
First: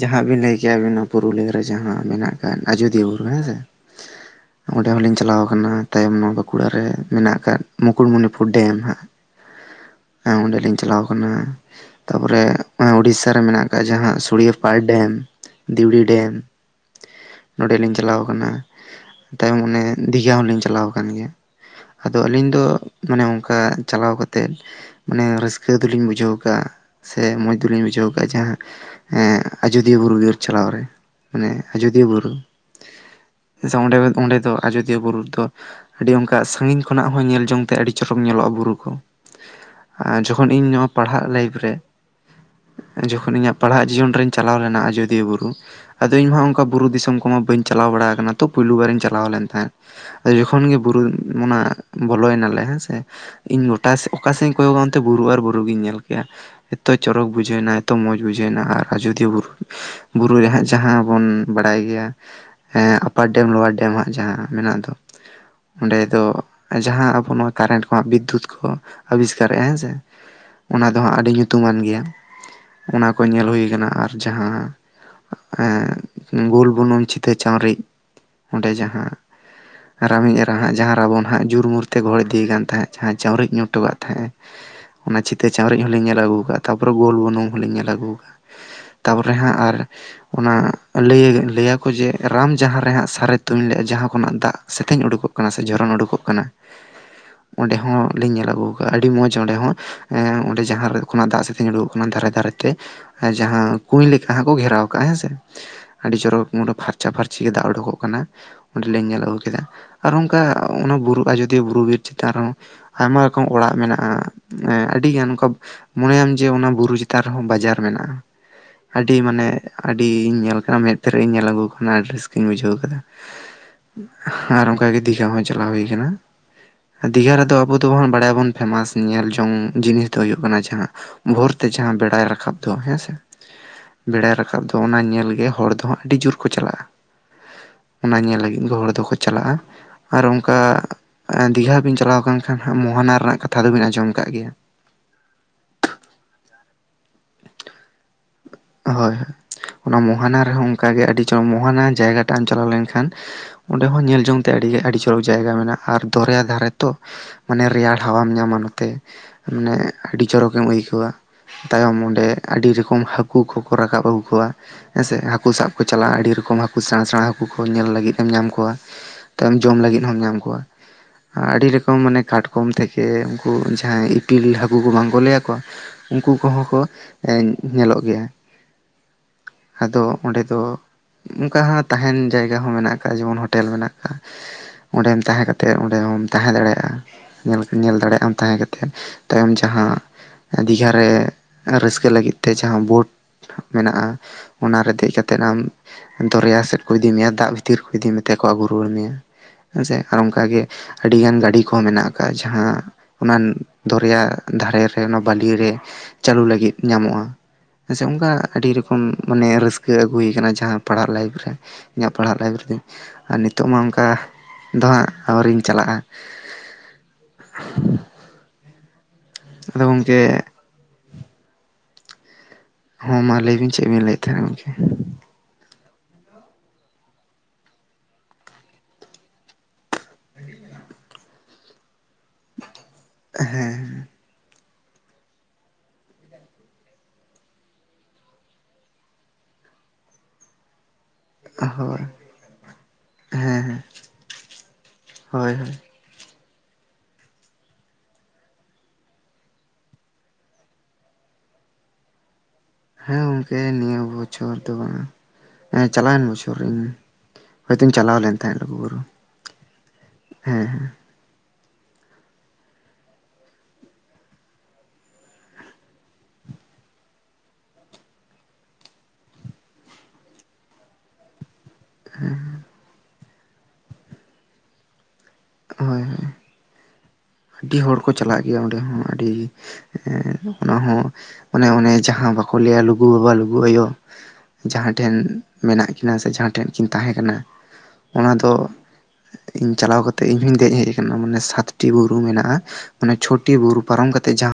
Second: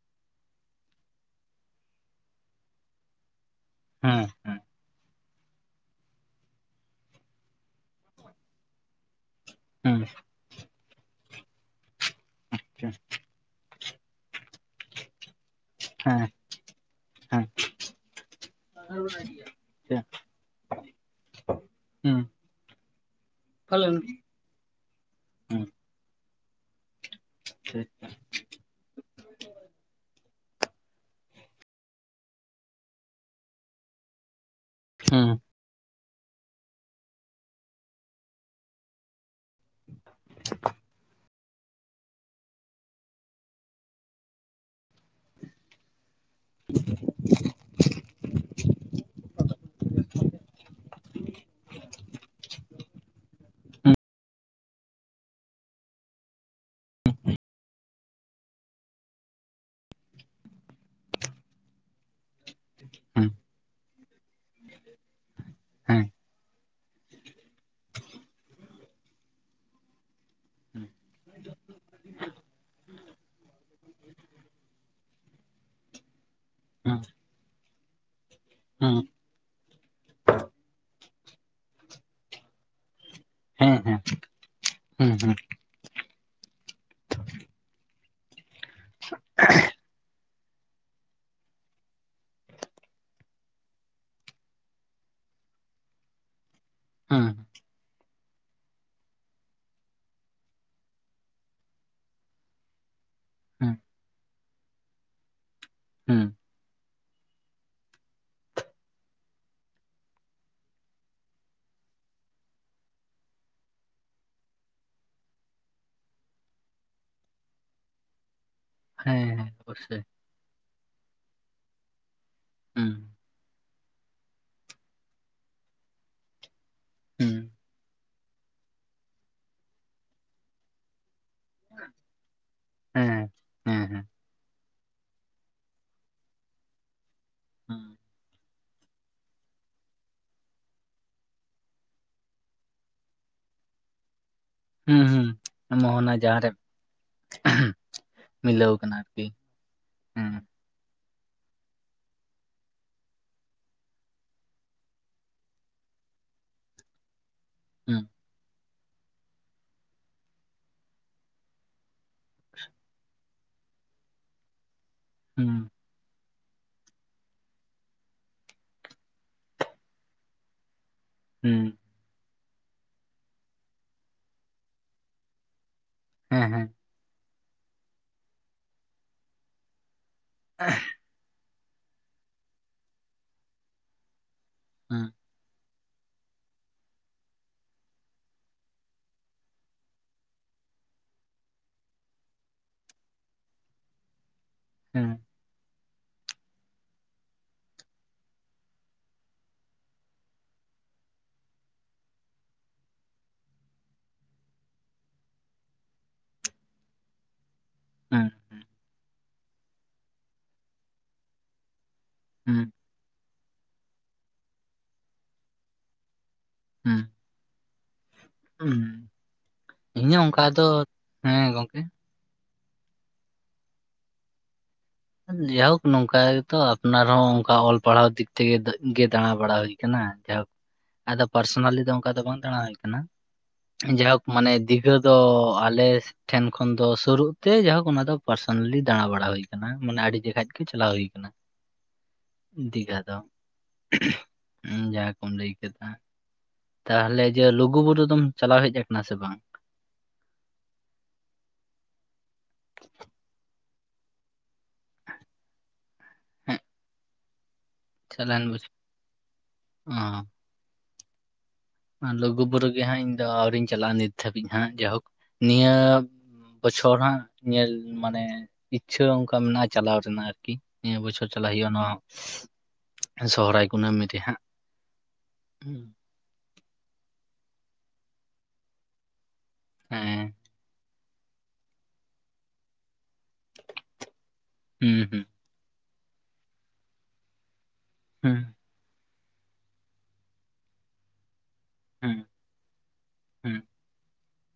Speaker 1: ᱡᱟᱦᱟᱸ ᱵᱤᱱ ᱞᱟᱹᱭ ᱠᱮᱭᱟ ᱵᱤᱱ ᱱᱚᱣᱟ ᱯᱩᱨᱩᱞᱤᱭᱟᱹ ᱨᱮ ᱡᱟᱦᱟᱸ ᱢᱮᱱᱟᱜ ᱟᱠᱟ ᱟᱡᱚᱫᱤᱭᱟᱹ ᱵᱩᱨᱩ ᱦᱮᱸ ᱥᱮ,
Speaker 2: ᱦᱩᱸ
Speaker 1: ᱚᱸᱰᱮ ᱦᱚᱸᱞᱤᱧ ᱪᱟᱞᱟᱣ ᱠᱟᱱᱟ ᱛᱟᱭᱚᱢ ᱱᱚᱣᱟ ᱵᱟᱸᱠᱩᱲᱟ ᱨᱮ ᱢᱮᱱᱟᱜ ᱟᱠᱟᱫ ᱢᱩᱠᱩᱴᱢᱩᱱᱤᱯᱩᱨ ᱰᱮᱢ ᱦᱟᱸᱜ
Speaker 2: ᱦᱩᱸ
Speaker 1: ᱦᱮᱸ ᱰᱮᱞᱤᱧ ᱪᱟᱞᱟᱣ ᱟᱠᱟᱱᱟ ᱛᱟᱯᱚᱨᱮ
Speaker 2: ᱦᱮᱸ
Speaker 1: ᱩᱲᱤᱥᱥᱟ ᱨᱮ ᱢᱮᱱᱟᱜ ᱟᱠᱟᱫ ᱡᱟᱦᱟᱸ ᱥᱩᱲᱤᱭᱟᱹ ᱯᱟᱭ ᱰᱮᱢ ᱫᱤᱣᱲᱤ ᱰᱮᱢ
Speaker 2: ᱦᱮᱸ
Speaker 1: ᱱᱚᱰᱮᱞᱤᱧ ᱪᱟᱞᱟᱣ ᱟᱠᱟᱱᱟ ᱛᱟᱭᱚᱢ ᱚᱱᱮ ᱫᱤᱜᱷᱟ ᱦᱚᱞᱤᱧ ᱪᱟᱞᱟᱣ ᱠᱟᱱ ᱜᱮᱭᱟ ᱟᱫᱚ
Speaker 2: ᱦᱩᱸ
Speaker 1: ᱟᱹᱞᱤᱧ ᱫᱚ ᱢᱟᱱᱮ ᱚᱱᱠᱟ
Speaker 2: ᱯᱟᱞᱮᱱ
Speaker 1: ᱪᱟᱞᱟᱣ ᱠᱟᱛᱮ ᱢᱟᱱᱮ
Speaker 2: ᱦᱩᱸ
Speaker 1: ᱨᱟᱹᱥᱠᱟᱹ
Speaker 2: ᱦᱩᱸ
Speaker 1: ᱫᱚᱞᱤᱧ ᱵᱩᱡᱷᱟᱹᱣ ᱟᱠᱟᱫ-ᱟ ᱥᱮ ᱢᱚᱡ ᱫᱚᱞᱤᱧ ᱵᱩᱡᱷᱟᱹᱣ ᱟᱠᱟᱫᱼᱟ ᱡᱟᱦᱟᱸ ᱟᱡᱳᱚᱫᱤᱭᱟᱹ ᱵᱩᱨᱩ ᱵᱤᱨ ᱪᱟᱞᱟᱣ ᱢᱟᱱᱮ ᱟᱡᱚᱫᱤᱭᱟᱹ ᱵᱩᱨᱩ ᱥᱮ ᱚᱸᱰᱮ ᱚᱸᱰᱮ ᱫᱚ ᱟᱡᱚᱫᱤᱭᱟᱹ ᱵᱩᱨᱩ ᱨᱮᱫᱚ ᱟᱹᱰᱤ ᱚᱱᱠᱟ ᱥᱟᱺᱜᱤᱧ ᱠᱷᱚᱱᱟᱜ ᱦᱚᱸ ᱧᱮᱞ ᱡᱚᱝ ᱛᱮ ᱟᱹᱰᱤ ᱪᱚᱨᱚᱠ ᱧᱮᱞᱚᱜᱼᱟ ᱵᱩᱨᱩ ᱠᱚ- ᱟᱨ ᱡᱚᱠᱷᱚᱱ ᱤᱧ ᱱᱚᱣᱟ ᱯᱟᱲᱦᱟᱜ ᱞᱟᱭᱤᱯᱷ ᱨᱮ ᱡᱚᱠᱷᱚᱱ ᱤᱧᱟᱹᱜ ᱯᱟᱲᱦᱟᱜ ᱡᱤᱭᱚᱱ ᱨᱤᱧ ᱪᱟᱞᱟᱣ ᱞᱮᱱᱟ ᱟᱡᱳᱫᱤᱭᱟᱹ ᱵᱩᱨᱩ ᱟᱫᱚ ᱤᱧᱦᱚ ᱚᱱᱠᱟ ᱵᱩᱨᱩ ᱫᱤᱥᱚᱢ ᱠᱚᱢᱟ ᱵᱟᱹᱧ ᱪᱟᱞᱟᱣ ᱵᱟᱲᱟ ᱠᱟᱱᱟ ᱛᱚ ᱯᱳᱭᱞᱩ ᱵᱟᱨᱤᱧ ᱪᱟᱞᱟᱣ ᱞᱮᱱ ᱛᱟᱦᱮᱸᱫ ᱟᱫᱚ ᱡᱚᱠᱷᱚᱱ ᱜᱮ ᱵᱩᱨᱩ ᱚᱱᱟ ᱵᱚᱞᱚᱭ ᱱᱟᱞᱮ ᱦᱮᱸᱥᱮ ᱤᱧ ᱜᱚᱴᱟ ᱚᱠᱟ ᱥᱮᱫ ᱤᱧ ᱠᱚᱭᱚᱜᱟᱜᱼᱟ ᱚᱱᱛᱮ ᱵᱩᱨᱩ ᱟᱨ ᱵᱩᱨᱩ ᱜᱤᱧ ᱧᱮᱞ ᱠᱮᱜᱼᱟ ᱾ ᱮᱛᱚ ᱪᱚᱨᱚᱠ ᱵᱩᱡᱷᱟᱹᱣ ᱮᱱᱟ ᱮᱛᱚ ᱢᱚᱸᱡᱽ ᱵᱩᱡᱷᱟᱹᱣᱱᱟ ᱟᱨ ᱟᱡᱚᱫᱤᱭᱟᱹ ᱵᱩᱨᱩ ᱵᱩᱨᱩ ᱨᱮ ᱦᱟᱸᱜ ᱡᱟᱦᱟᱸ ᱵᱚᱱ ᱵᱟᱲᱟᱭ ᱜᱮᱭᱟ ᱦᱮ ᱟᱯᱟᱨ ᱰᱮᱢ ᱞᱳᱣᱟᱨ ᱰᱮᱢ ᱦᱟᱜ ᱡᱟᱦᱟᱸ ᱢᱮᱱᱟᱜ ᱫᱚ ᱚᱱᱰᱮ
Speaker 2: ᱦᱮᱸ
Speaker 1: ᱫᱚ ᱡᱟᱦᱟᱸ ᱟᱵᱚ ᱱᱚᱣᱟ ᱠᱟᱨᱮᱱᱴ ᱠᱚ ᱵᱤᱫᱽᱫᱩᱛ ᱠᱚ ᱟᱵᱤᱥᱠᱟᱨᱮᱜ-ᱟ ᱦᱮᱸ ᱥᱮ ᱚᱱᱟ ᱫᱚ ᱦᱟᱸᱜ ᱟᱹᱰᱤ ᱧᱩᱛᱩᱢᱟᱱ ᱜᱮᱭᱟ ᱚᱱᱟ ᱠᱚ ᱧᱮᱞ ᱦᱩᱭ ᱠᱟᱱᱟ ᱟᱨ ᱡᱟᱦᱟᱸ ᱮ ᱜᱳᱞ
Speaker 2: ᱦᱩᱸ
Speaker 1: ᱵᱩᱱᱩᱢ ᱪᱷᱤᱛᱟᱹ ᱪᱟᱶᱨᱤᱡ ᱚᱸᱰᱮ
Speaker 2: ᱦᱩᱸ
Speaker 1: ᱡᱟᱦᱟᱸ- ᱨᱟᱢᱤᱡ ᱮᱨᱟᱦᱟᱸ ᱡᱟᱦᱟᱸ ᱨᱟᱵᱚᱱ ᱦᱟᱸᱜ ᱡᱩᱨᱢᱩᱨᱛᱮ ᱜᱚᱦᱚᱲ ᱤᱫᱤᱭ ᱠᱟᱱ ᱛᱟᱦᱮᱸᱫ ᱡᱟᱦᱟᱸ ᱡᱟᱣᱨᱤᱡ ᱧᱩᱨ
Speaker 2: ᱦᱮᱸ
Speaker 1: ᱦᱚᱴᱚ ᱠᱟᱼᱜ
Speaker 2: ᱦᱮᱸ
Speaker 1: ᱛᱟᱦᱮᱸᱜ-ᱟᱭ
Speaker 2: ᱦᱩᱸ
Speaker 1: ᱚᱱᱟ
Speaker 2: ᱦᱩᱸ
Speaker 1: ᱪᱤᱛᱟᱹ ᱪᱟᱣᱨᱤᱡ ᱦᱚᱞᱤᱧ ᱧᱮᱞ ᱟᱹᱜᱩ ᱠᱟᱜ-ᱟ ᱛᱟᱯᱚᱨᱮ ᱜᱳᱞ ᱵᱩᱱᱩᱝ ᱦᱚᱸᱞᱤᱧᱮᱞ ᱟᱹᱜᱩ ᱠᱟᱜ-ᱟ ᱛᱟᱨᱯᱚᱨᱮ ᱦᱟᱸᱜ ᱟᱨ ᱚᱱᱟ ᱞᱟᱹᱭ ᱞᱟᱹᱭᱟᱠᱚ ᱡᱮ ᱨᱟᱢ ᱡᱟᱦᱟᱸ ᱨᱮ ᱦᱟᱸᱜ ᱥᱟᱨᱮ ᱛᱩᱧ ᱞᱮᱜᱼᱟ ᱡᱟᱦᱟᱸ ᱠᱷᱚᱱᱟᱜ ᱫᱟᱜ ᱥᱮᱛᱮᱧ ᱩᱰᱩᱠᱚᱜ ᱱᱟᱥᱮ ᱡᱷᱚᱨᱚᱱ ᱩᱰᱩᱠᱚᱜ ᱠᱟᱱᱟ
Speaker 2: ᱦᱩᱸ
Speaker 1: ᱚᱸᱰᱮ ᱦᱚᱸ ᱞᱤᱧ ᱧᱮᱞ ᱟᱹᱜᱩ ᱟᱠᱟᱫᱟ ᱟᱹᱰᱤ ᱢᱚᱸᱡᱽ ᱚᱸᱰᱮ ᱦᱚᱸ- ᱚᱸᱰᱮ ᱡᱟᱦᱟᱸ ᱠᱷᱚᱱᱟᱜ ᱫᱟᱜ ᱥᱟᱛᱮᱧ ᱩᱰᱩᱠᱚᱜ ᱠᱟᱱᱟ ᱫᱷᱟᱨᱮ ᱫᱷᱟᱨᱮᱛᱮ
Speaker 2: ᱦᱩᱸ
Speaker 1: ᱡᱟᱦᱟᱸ ᱠᱩᱸᱧ ᱞᱮᱠᱟ ᱦᱚ ᱠᱚ ᱜᱷᱮᱨᱟᱣ ᱠᱟᱜ-ᱟ ᱦᱮᱸ ᱥᱮ ᱟᱹᱰᱤ
Speaker 2: ᱦᱩᱸ
Speaker 1: ᱪᱚᱨᱚᱠ ᱢᱩᱴ ᱯᱷᱟᱨᱪᱟ ᱯᱷᱟᱨᱪᱤ ᱜᱮ ᱫᱟᱜ ᱩᱰᱩᱠᱚᱜ ᱠᱟᱱᱟ ᱚᱸᱰᱮᱞᱮ ᱧᱮᱞ ᱟᱹᱜᱩ ᱠᱮᱫᱟ ᱟᱨ ᱚᱱᱠᱟ ᱚᱱᱟ ᱵᱩᱨᱩ ᱟᱡᱳᱫᱤᱭᱟᱹ ᱵᱩᱨᱩ ᱵᱤᱨ ᱪᱮᱛᱟᱱ ᱨᱮᱦᱚᱸ ᱟᱭᱢᱟ ᱨᱚᱠᱚᱢ ᱚᱲᱟᱜ ᱢᱮᱱᱟᱜ-ᱟ ᱟᱹᱰᱤᱜᱟᱱ ᱚᱱᱠᱟ ᱢᱚᱱᱮᱭᱟᱢ ᱡᱮ ᱚᱱᱟ ᱵᱩᱨᱩ ᱪᱮᱛᱟᱱ ᱨᱮᱦᱚᱸ ᱵᱟᱡᱟᱨ ᱢᱮᱱᱟᱜᱼᱟ ᱟᱹᱰᱤ
Speaker 2: ᱦᱮᱸ ᱦᱮᱸ
Speaker 1: ᱢᱟᱱᱮ
Speaker 2: ᱚᱵᱚᱥᱥᱳᱭ
Speaker 1: ᱟᱹᱰᱤᱧ ᱧᱮᱞ ᱟᱠᱟ-ᱟ ᱢᱮᱫ ᱛᱮᱨᱮ ᱤᱧ ᱧᱮᱞ ᱟᱹᱜᱩ ᱟᱠᱟᱱᱟ ᱟᱹᱰᱤ ᱨᱟᱹᱥᱠᱟᱹᱧ ᱵᱩᱡᱷᱟᱹᱣ ᱠᱟᱫᱟ
Speaker 2: ᱦᱩᱸ
Speaker 1: ᱟᱨ ᱚᱱᱠᱟᱜᱮ ᱫᱤᱜᱷᱟ ᱠᱚ ᱪᱮᱫ ᱞᱮᱠᱟ ᱦᱩᱭ ᱠᱟᱱᱟ ᱫᱤᱜᱷᱟ
Speaker 2: ᱦᱩᱸ
Speaker 1: ᱨᱮᱫᱚ ᱟᱵᱚ ᱫᱚᱵᱚᱱ ᱵᱟᱲᱟᱭᱟᱵᱚᱱ ᱯᱷᱮᱢᱟᱥ ᱧᱮᱞ ᱡᱚᱝ ᱡᱤᱱᱤᱥ ᱫᱚ ᱦᱩᱭᱩᱜ ᱠᱟᱱᱟ ᱡᱟᱦᱟᱸ ᱵᱷᱳᱨ ᱛᱮ ᱡᱟᱦᱟᱸ ᱵᱮᱲᱟᱭ ᱨᱟᱠᱟᱵ ᱫᱚ ᱦᱮᱸᱥᱮ
Speaker 2: ᱦᱮᱸ ᱦᱮᱸ ᱦᱮᱸ
Speaker 1: ᱵᱮᱲᱟᱭ ᱨᱟᱠᱟᱵ ᱫᱚ ᱛᱚ ᱚᱱᱟ ᱧᱮᱞ ᱜᱮ ᱦᱚᱲ ᱫᱚ ᱦᱟᱸᱜ ᱟᱹᱰᱤ ᱡᱳᱨ ᱠᱚ ᱪᱟᱞᱟᱜᱼᱟ ᱚᱱᱟ ᱧᱮᱞ ᱞᱟᱹᱜᱤᱫ ᱜᱮ ᱦᱚᱲ ᱫᱚᱠᱚ ᱪᱟᱞᱟᱜᱼᱟ ᱟᱨ ᱚᱱᱠᱟ ᱫᱤᱜᱷᱟ ᱵᱤᱱ ᱪᱟᱞᱟᱣ ᱟᱠᱟᱱ ᱠᱷᱟᱱ ᱢᱚᱦᱚᱱᱟ ᱨᱮᱱᱟᱜ ᱠᱟᱛᱷᱟ ᱫᱚᱵᱤᱱ ᱟᱸᱡᱚᱢ ᱟᱠᱟᱫ ᱜᱮᱭᱟ
Speaker 2: ᱦᱩᱸ ᱦᱩᱸ ᱢᱟᱱᱮ ᱡᱟᱦᱟᱸ ᱨᱮ
Speaker 1: ᱦᱳᱭ ᱦᱳᱭ ᱚᱱᱟ ᱢᱳᱦᱟᱱᱟ
Speaker 2: ᱦᱮᱸ
Speaker 1: ᱨᱮᱦᱚᱸ ᱚᱱᱠᱟᱜᱮ ᱟᱹᱰᱤ ᱪ ᱢᱳᱦᱟᱱᱟ ᱡᱟᱭᱜᱟ ᱴᱟᱜ ᱮᱢ ᱪᱟᱞᱟᱣ ᱞᱮᱱᱠᱷᱟᱱ ᱚᱸᱰᱮ ᱦᱚᱸ ᱧᱮᱞ ᱡᱚᱝ ᱛᱮ ᱟᱹᱰᱤ ᱟᱹᱰᱤ ᱪᱚᱨᱚᱠ ᱡᱟᱭᱜᱟ ᱢᱮᱱᱟᱜᱼᱟ ᱟᱨ ᱫᱚᱨᱭᱟ ᱫᱷᱟᱨᱮ ᱛᱚ ᱢᱟᱱᱮ ᱨᱮᱭᱟᱲ
Speaker 2: ᱦᱩᱸ
Speaker 1: ᱦᱟᱣᱟᱢ ᱧᱟᱢᱟ ᱱᱚᱛᱮ, ᱢᱟᱱᱮ ᱟᱹᱰᱤ ᱪᱚᱨᱚᱠᱮᱢ ᱟᱹᱭᱠᱟᱹᱣᱟ ᱛᱟᱭᱚᱢ ᱚᱸᱰᱮ ᱟᱹᱰᱤ ᱨᱚᱠᱚᱢ ᱦᱟᱹᱠᱩ ᱦᱟᱹᱠᱩ ᱠᱚᱠᱚ ᱨᱟᱠᱟᱵ ᱟᱹᱜᱩ ᱠᱚᱣᱟ ᱦᱮᱸ ᱥᱮ ᱦᱟᱹᱠᱩ
Speaker 2: ᱦᱩᱸ
Speaker 1: ᱥᱟᱵ ᱠᱚ ᱪᱟᱞᱟᱜᱼᱟ ᱟᱹᱰᱤ ᱨᱚᱠᱚᱢ ᱦᱟᱹᱠᱩ ᱥᱮᱬᱟ ᱥᱮᱬᱟ ᱦᱟᱹᱠᱩ ᱠᱚ ᱧᱮᱞ ᱞᱟᱹᱜᱤᱫ ᱮᱢ ᱧᱟᱢ ᱠᱚᱣᱟ᱾ ᱛᱚ ᱡᱚᱢ ᱞᱟᱹᱜᱤᱫ ᱦᱚᱸᱢ ᱧᱟᱢ ᱠᱚᱣᱟ, ᱟᱹᱰᱤ
Speaker 2: ᱦᱩᱸ
Speaker 1: ᱨᱚᱠᱚᱢ ᱢᱟᱱᱮ ᱠᱟᱴᱠᱚᱢ ᱛᱷᱮᱠᱮ ᱩᱱᱠᱩ ᱡᱟᱦᱟᱸᱭ ᱤᱯᱤᱞ ᱦᱟᱹᱠᱩ ᱠᱚ ᱵᱟᱝ ᱠᱚ ᱞᱟᱹᱭᱟ ᱟᱠᱚᱣᱟ- ᱩᱱᱠᱩ
Speaker 2: ᱦᱮᱸ ᱦᱮᱸ
Speaker 1: ᱠᱚᱦᱚᱸ
Speaker 2: ᱦᱩᱸ ᱦᱩᱸ
Speaker 1: ᱠᱚ ᱧᱮᱞᱚᱜ ᱜᱮᱭᱟ ᱟᱫᱚ ᱚᱸᱰᱮ ᱫᱚ ᱚᱱᱠᱟ ᱛᱟᱦᱮᱱ ᱡᱟᱭᱜᱟ ᱦᱚᱸ ᱢᱮᱱᱟᱜ ᱟᱠᱟᱜ-ᱟ ᱡᱮᱢᱚᱱ ᱦᱳᱴᱮᱞ ᱢᱮᱱᱟᱜ ᱟᱠᱟᱫ ᱚᱸᱰᱮᱢ ᱛᱟᱦᱮᱸ ᱠᱟᱛᱮ ᱛᱮ ᱚᱸᱰᱮ ᱦᱚᱸᱢ ᱛᱟᱦᱮᱸ ᱫᱟᱲᱮᱭᱟᱜ-ᱟ ᱧᱮᱞ ᱫᱟᱲᱮᱭᱟᱜ-ᱟᱢ ᱛᱟᱦᱮᱸ ᱠᱟᱛᱮᱫ ᱛᱟᱭᱚᱢ ᱡᱟᱦᱟᱸ ᱫᱤᱜᱷᱟ ᱨᱮ ᱨᱟᱹᱥᱠᱟᱹ ᱞᱟᱹᱜᱤᱫ ᱛᱮ ᱡᱟᱦᱟᱸ ᱵᱳᱴ ᱢᱮᱱᱟᱜᱼᱟ ᱚᱱᱟᱨᱮ ᱫᱮᱡ ᱠᱟᱼᱼ ᱠᱟᱛᱮᱫ ᱟᱢ ᱫᱚᱨᱭᱟ ᱥᱮᱫ ᱠᱚ ᱤᱫᱤ ᱢᱮᱭᱟ ᱫᱟᱜ ᱵᱷᱤᱛᱤᱨ ᱠᱚ ᱤᱫᱤ ᱢᱮᱛᱮ ᱠᱚ ᱟᱹᱜᱩ ᱨᱩᱣᱟᱹᱲ ᱢᱮᱭᱟ ᱾ ᱦᱮᱸ ᱥᱮ ᱟᱨ ᱚᱱᱠᱟᱜᱮ ᱟᱹᱰᱤᱜᱟᱱ ᱜᱟᱹᱰᱤ ᱠᱚᱦᱚᱸ ᱢᱮᱱᱟᱜ ᱠᱟᱜᱼᱟ ᱡᱟᱦᱟᱸ ᱚᱱᱟ ᱫᱚᱨᱭᱟ ᱫᱷᱟᱨᱮ ᱨᱮ ᱚᱱᱟ ᱵᱟᱹᱞᱤᱨᱮ ᱪᱟᱹᱞᱩ ᱞᱟᱹᱜᱤᱫ ᱧᱟᱢᱚᱜᱼᱟ ᱦᱮ ᱥᱮ
Speaker 2: ᱦᱩᱸ
Speaker 1: ᱚᱱᱠᱟ ᱟᱹᱰᱤ ᱨᱚᱠᱚᱢ ᱢᱟᱱᱮ ᱨᱟᱹᱥᱠᱟᱹ ᱟᱹᱜᱩᱭ ᱠᱟᱱᱟ ᱡᱟᱦᱟᱸ ᱯᱟᱲᱦᱟᱜ ᱞᱟᱭᱤᱯᱷ ᱨᱮ ᱤᱧᱟᱹᱜ ᱯᱟᱲᱦᱟᱜ ᱞᱟᱭᱤᱯ ᱨᱮ
Speaker 2: ᱦᱩᱸ
Speaker 1: ᱛᱤᱧ ᱱᱤᱛᱚᱜ ᱢᱟ ᱚᱱᱠᱟ ᱫᱚ ᱫᱟᱸᱜ ᱟᱣᱟᱨᱤᱧ ᱪᱟᱞᱟᱜᱼᱟ
Speaker 2: ᱦᱩᱸ
Speaker 1: [inaudible]
Speaker 2: ᱦᱩᱸ
Speaker 1: ᱟᱫᱚ ᱜᱚᱢᱠᱮ
Speaker 2: ᱤᱧᱟᱹᱜ ᱚᱱᱠᱟ ᱫᱚ ᱦᱮᱸ ᱜᱚᱝᱠᱮ
Speaker 1: ᱦᱚᱸ ᱢᱟ ᱞᱟᱹᱭ ᱵᱤᱱ ᱪᱮᱫ ᱵᱤᱱ ᱞᱟᱹᱭᱮᱫ ᱛᱟᱦᱮᱱᱟ ᱜᱚᱢᱠᱮ
Speaker 2: ᱡᱟᱦᱳᱠ ᱱᱚᱝᱠᱟ ᱜᱮᱛᱚ ᱟᱯᱱᱟᱨ ᱦᱚᱸ ᱚᱱᱠᱟ ᱚᱞ ᱯᱟᱲᱦᱟᱣ ᱫᱤᱠ ᱛᱷᱮᱠᱮ ᱜᱮ ᱫᱟᱬᱟ ᱵᱟᱲᱟ ᱦᱩᱭ ᱠᱟᱱᱟ ᱡᱟᱭᱦᱳᱠ ᱟᱫᱚ ᱯᱟᱨᱥᱚᱱᱟᱞᱤ ᱫᱚ ᱚᱱᱠᱟ ᱫᱚ ᱵᱟᱝ ᱫᱟᱬᱟ ᱦᱩᱭ ᱟᱠᱟᱱᱟ
Speaker 1: ᱦᱮᱸ
Speaker 2: ᱡᱟᱭᱦᱳᱠ ᱢᱟᱱᱮ ᱫᱤᱜᱷᱟᱹ ᱫᱚ ᱟᱞᱮ ᱴᱷᱮᱱ ᱠᱷᱚᱱ ᱫᱚ ᱥᱩᱨᱩᱜ ᱛᱮ ᱡᱟᱭᱦᱳᱠ ᱚᱱᱟ ᱫᱚ ᱯᱟᱨᱥᱚᱱᱟᱞᱤ ᱫᱟᱬᱟ ᱵᱟᱲᱟ ᱦᱩᱭ ᱟᱠᱟᱱᱟ ᱢᱟᱱᱮ ᱟᱹᱰᱤ ᱡᱟᱠᱷᱟᱡ ᱜᱮ ᱪᱟᱞᱟᱣ ᱦᱩᱭ ᱠᱟᱱᱟ
Speaker 1: ᱦᱳᱭ ᱦᱮᱸ
Speaker 2: ᱾ [inaudible] ᱫᱤᱜᱷᱟ ᱫᱚ
Speaker 1: ᱦᱮᱸ
Speaker 2: ᱡᱟᱦᱟᱸ ᱠᱚᱢ ᱞᱟᱹᱭ
Speaker 1: ᱦᱳᱭ ᱦᱳᱭ
Speaker 2: ᱠᱮᱫᱟ ᱛᱟᱦᱚᱞᱮ ᱡᱮ ᱞᱩᱜᱩ ᱵᱩᱨᱩ ᱫᱚᱢ ᱪᱟᱞᱟᱣ ᱦᱮᱡ ᱠᱟᱱᱟ ᱥᱮ ᱵᱟᱝ?
Speaker 1: ᱦᱮᱸ ᱜᱚᱝᱠᱮ ᱱᱤᱭᱟᱹ ᱵᱚᱪᱷᱚᱨ ᱫᱚ ᱵᱟᱝᱼᱟ ᱦᱮᱸ ᱪᱟᱞᱟᱣᱮᱱ ᱵᱚᱪᱷᱚᱨ
Speaker 2: ᱦᱮᱸ
Speaker 1: ᱤᱧ ᱦᱭᱛᱚᱧ ᱪᱟᱞᱟᱣ ᱞᱮᱱ
Speaker 2: ᱪᱟᱞᱟᱣᱮᱱ
Speaker 1: ᱛᱟᱦᱮᱸᱫ
Speaker 2: ᱵᱚᱪᱷᱚᱨ
Speaker 1: ᱞᱩᱜᱩᱵᱩᱨᱩ ᱦᱮᱸ
Speaker 2: ᱞᱩᱜᱩᱵᱩᱨᱩ ᱜᱮ ᱦᱟᱸᱜ ᱤᱧ ᱫᱚ ᱟᱹᱣᱨᱤᱧ ᱪᱟᱞᱟᱜᱼᱟ ᱱᱤᱛ ᱫᱷᱟᱹᱵᱤᱡ ᱦᱟᱸᱜ ᱡᱟᱭᱦᱳᱠ ᱱᱤᱭᱟᱹ ᱵᱚᱪᱷᱚᱨ ᱦᱟᱸᱜ ᱧᱮᱞ ᱢᱟᱱᱮ ᱤᱪᱪᱷᱟᱹ ᱚᱱᱠᱟ ᱢᱮᱱᱟᱜᱼᱟ ᱪᱟᱞᱟᱣ ᱨᱮᱱᱟᱜ ᱟᱨᱠᱤ ᱱᱤᱭᱟᱹ ᱵᱚᱪᱷᱚᱨ ᱪᱟᱞᱟᱜ ᱦᱩᱭᱩᱜᱼᱟ ᱱᱚᱸ ᱥᱚᱦᱨᱟᱭ ᱠᱩᱱᱟᱹᱢᱤ ᱨᱮ ᱦᱟᱸᱜ
Speaker 1: ᱦᱳᱭ ᱟᱹᱰᱤ ᱦᱚᱲ ᱠᱚ ᱪᱟᱞᱟᱜ ᱜᱮᱭᱟ ᱚᱸᱰᱮ ᱦᱚᱸ ᱟᱹᱰᱤ ᱦᱮᱸ ᱚᱱᱟ ᱦᱚᱸ ᱚᱱᱮ ᱚᱱᱮ ᱡᱟᱦᱟᱸ ᱵᱟᱠᱚ ᱞᱟᱹᱭᱟ ᱞᱩᱜᱩ ᱵᱟᱵᱟ ᱞᱩᱜᱩ ᱜᱩᱜᱩ ᱟᱭᱳ ᱡᱟᱦᱟᱸ
Speaker 2: ᱦᱩᱸ
Speaker 1: ᱴᱷᱮᱱ
Speaker 2: ᱦᱩᱸ
Speaker 1: ᱢᱮᱱᱟᱜ ᱠᱤᱱᱟ ᱥᱮ ᱡᱟᱦᱟᱸ ᱴᱷᱮᱱ ᱠᱤᱱ ᱛᱟᱦᱮᱸ ᱠᱟᱱᱟ ᱚᱱᱟ
Speaker 2: ᱦᱩᱸ
Speaker 1: ᱫᱚ ᱤᱧ ᱪᱟᱞᱟᱣ ᱠᱟᱛᱮ ᱤᱧ ᱦᱚᱸᱧ ᱫᱮᱡ ᱦᱮᱡ ᱟᱠᱟᱱᱟ ᱢᱟᱱᱮ ᱥᱟᱛ [inaudible] ᱪᱷᱚᱴᱤ ᱵᱩᱨᱩ
Speaker 2: ᱦᱩᱸ
Speaker 1: ᱢᱮᱱᱟᱜᱼᱟ ᱚᱱᱮ ᱪᱷᱚᱴᱤ
Speaker 2: ᱦᱩᱸ
Speaker 1: ᱵᱩᱨᱩ ᱯᱟᱨᱚᱢ ᱠᱟᱛᱮᱜ ᱡᱟᱦᱟᱸ